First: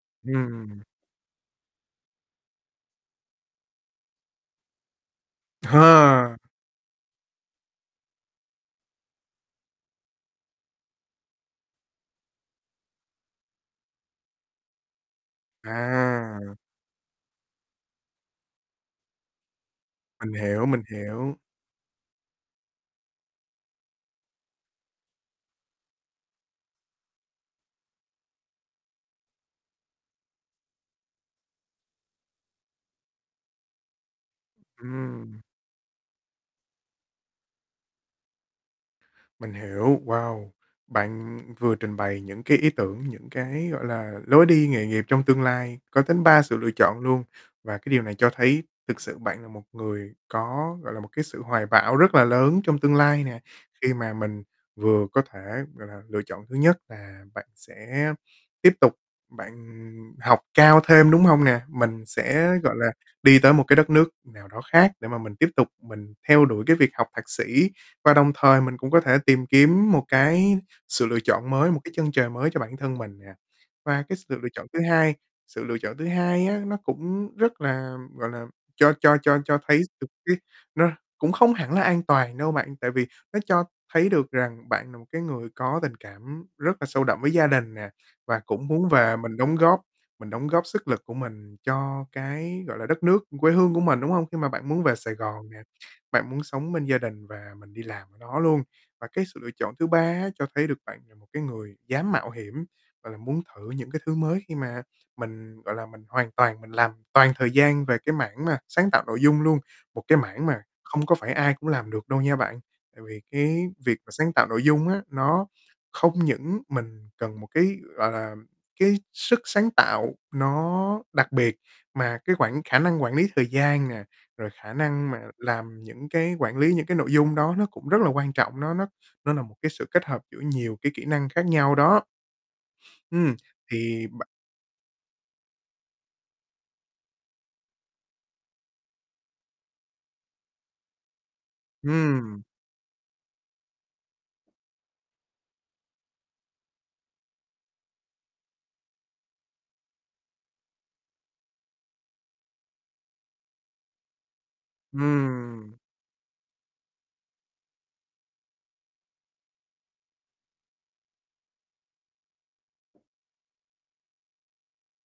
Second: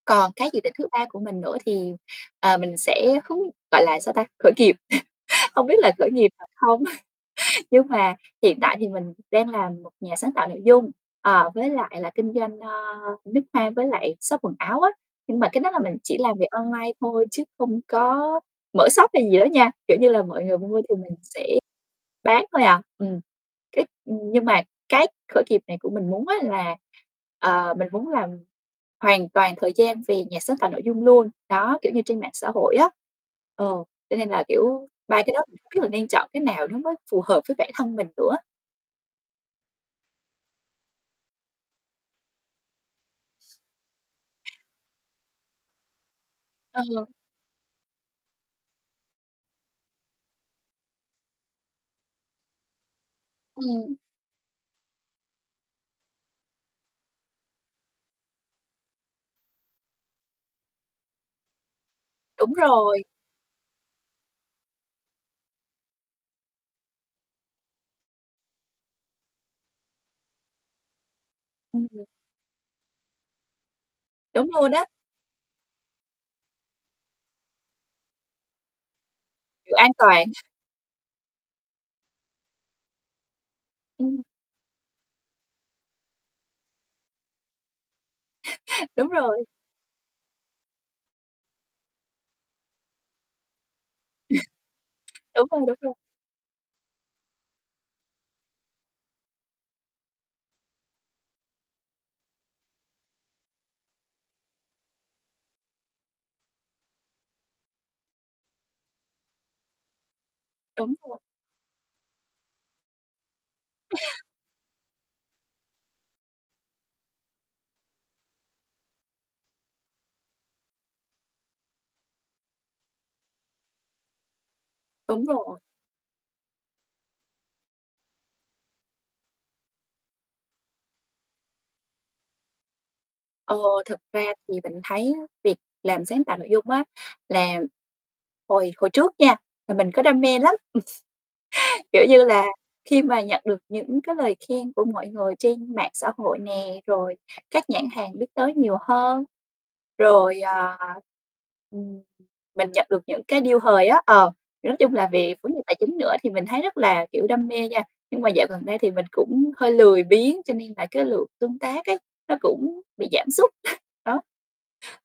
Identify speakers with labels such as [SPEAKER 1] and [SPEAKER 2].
[SPEAKER 1] Còn cái dự định
[SPEAKER 2] Ừm.
[SPEAKER 1] thứ ba của mình nữa thì, ờ, mình sẽ không gọi là, sao ta, khởi nghiệp không biết là khởi nghiệp
[SPEAKER 2] Ờ.
[SPEAKER 1] thật không nhưng mà hiện tại thì mình đang làm một nhà sáng tạo nội dung, ờ, với lại là kinh doanh, ơ, nước hoa với lại shop quần áo á, nhưng mà cái đó là mình chỉ làm việc
[SPEAKER 2] À.
[SPEAKER 1] online thôi chứ không có mở shop hay gì đó nha, kiểu như là,
[SPEAKER 2] Mình
[SPEAKER 1] mọi người
[SPEAKER 2] hiểu,
[SPEAKER 1] mua
[SPEAKER 2] mình
[SPEAKER 1] thì mình
[SPEAKER 2] hiểu.
[SPEAKER 1] sẽ bán thôi à. Ừm, cái nhưng mà cái khởi nghiệp này của mình muốn á là, ờ, mình muốn làm hoàn toàn thời gian về nhà sáng tạo nội dung luôn, đó, kiểu như, trên mạng xã hội á. Ờ, cho nên là, kiểu, 3 cái đó
[SPEAKER 2] Ừm.
[SPEAKER 1] mình không biết là nên chọn cái nào nó mới phù hợp với bản thân mình nữa.
[SPEAKER 2] Mình hiểu. Wow. Bạn vừa trình bày những cái ý tưởng, những cái, gọi là, lối đi nghề nghiệp trong tương lai, có đến 3 sự lựa
[SPEAKER 1] Ờ.
[SPEAKER 2] chọn luôn, và cái điều này cho thấy thực sự bạn là một người có, gọi là, một cái sự hoài bão rất là lớn trong tương lai nè. Khi
[SPEAKER 1] Ừm.
[SPEAKER 2] mà mình vừa có thể, gọi là, lựa chọn thứ nhất là bạn sẽ tiếp tục bạn học cao thêm, đúng hông nè? Mình
[SPEAKER 1] Đúng
[SPEAKER 2] sẽ, gọi là,
[SPEAKER 1] rồi.
[SPEAKER 2] đi tới một cái đất nước nào đó khác để mà mình tiếp tục mình theo đuổi cái việc học thạc sĩ và đồng thời mình cũng có thể tìm kiếm một cái sự lựa chọn mới, một cái
[SPEAKER 1] Ừm.
[SPEAKER 2] chân trời mới cho bản thân mình nè. Và cái sự
[SPEAKER 1] Đúng
[SPEAKER 2] lựa chọn
[SPEAKER 1] luôn
[SPEAKER 2] thứ
[SPEAKER 1] đó.
[SPEAKER 2] hai, sự lựa chọn thứ hai á, nó cũng rất là, gọi là, cho cho cho cho
[SPEAKER 1] Kiểu,
[SPEAKER 2] thấy
[SPEAKER 1] an
[SPEAKER 2] được
[SPEAKER 1] toàn.
[SPEAKER 2] cái nó cũng không hẳn là an toàn đâu bạn, tại vì nó cho thấy
[SPEAKER 1] Ừm.
[SPEAKER 2] được rằng bạn là một cái người có có tình cảm rất là sâu đậm với gia đình nè, và cũng muốn
[SPEAKER 1] Đúng
[SPEAKER 2] về mình
[SPEAKER 1] rồi.
[SPEAKER 2] đóng góp mình đóng góp sức lực của mình cho cái, gọi là, đất nước quê hương của mình, đúng hông? Khi mà bạn muốn về Sài
[SPEAKER 1] Đúng
[SPEAKER 2] Gòn nè,
[SPEAKER 1] rồi, đúng rồi.
[SPEAKER 2] bạn muốn sống bên gia đình và mình đi làm đó luôn. Và cái sự lựa chọn thứ ba á, cho thấy được bạn là một cái người dám mạo hiểm, gọi là, muốn thử những cái thứ mới khi mà mình, gọi là, mình hoàn toàn mình làm toàn thời gian về cái mảng mà sáng tạo nội dung luôn, một cái mảng mà
[SPEAKER 1] Đúng
[SPEAKER 2] không có
[SPEAKER 1] rồi.
[SPEAKER 2] phải ai cũng làm được đâu nha bạn, tại vì cái việc mà sáng tạo nội dung á, nó không những mình cần một cái, gọi là, cái sức sáng tạo nó đặc biệt mà cái quản khả năng quản lý thời gian nè, rồi khả năng mà
[SPEAKER 1] Đúng rồi.
[SPEAKER 2] làm những cái quản lý những cái nội dung đó nó cũng rất là quan trọng, nó nó nó là một cái sự kết hợp giữa nhiều cái kỹ năng khác nhau đó. Ừm,
[SPEAKER 1] Ờ, thực
[SPEAKER 2] thì
[SPEAKER 1] ra
[SPEAKER 2] bạn
[SPEAKER 1] thì mình thấy việc làm sáng tạo nội dung á, là hồi hồi trước nha thì mình có đam mê lắm, ừm. Kiểu như
[SPEAKER 2] Ừm.
[SPEAKER 1] là, khi mà nhận được những cái lời khen của mọi người trên mạng xã hội nè, rồi các nhãn hàng biết tới nhiều hơn, rồi, à, ừm, mình nhận được những cái deal hời á, ờ, nói chung là về vấn đề
[SPEAKER 2] Ừm.
[SPEAKER 1] tài chính nữa thì mình thấy rất là, kiểu, đam mê nha, nhưng mà dạo gần đây thì mình cũng hơi lười biếng cho nên là cái lượng tương tác ấy nó cũng bị giảm sút. Đó.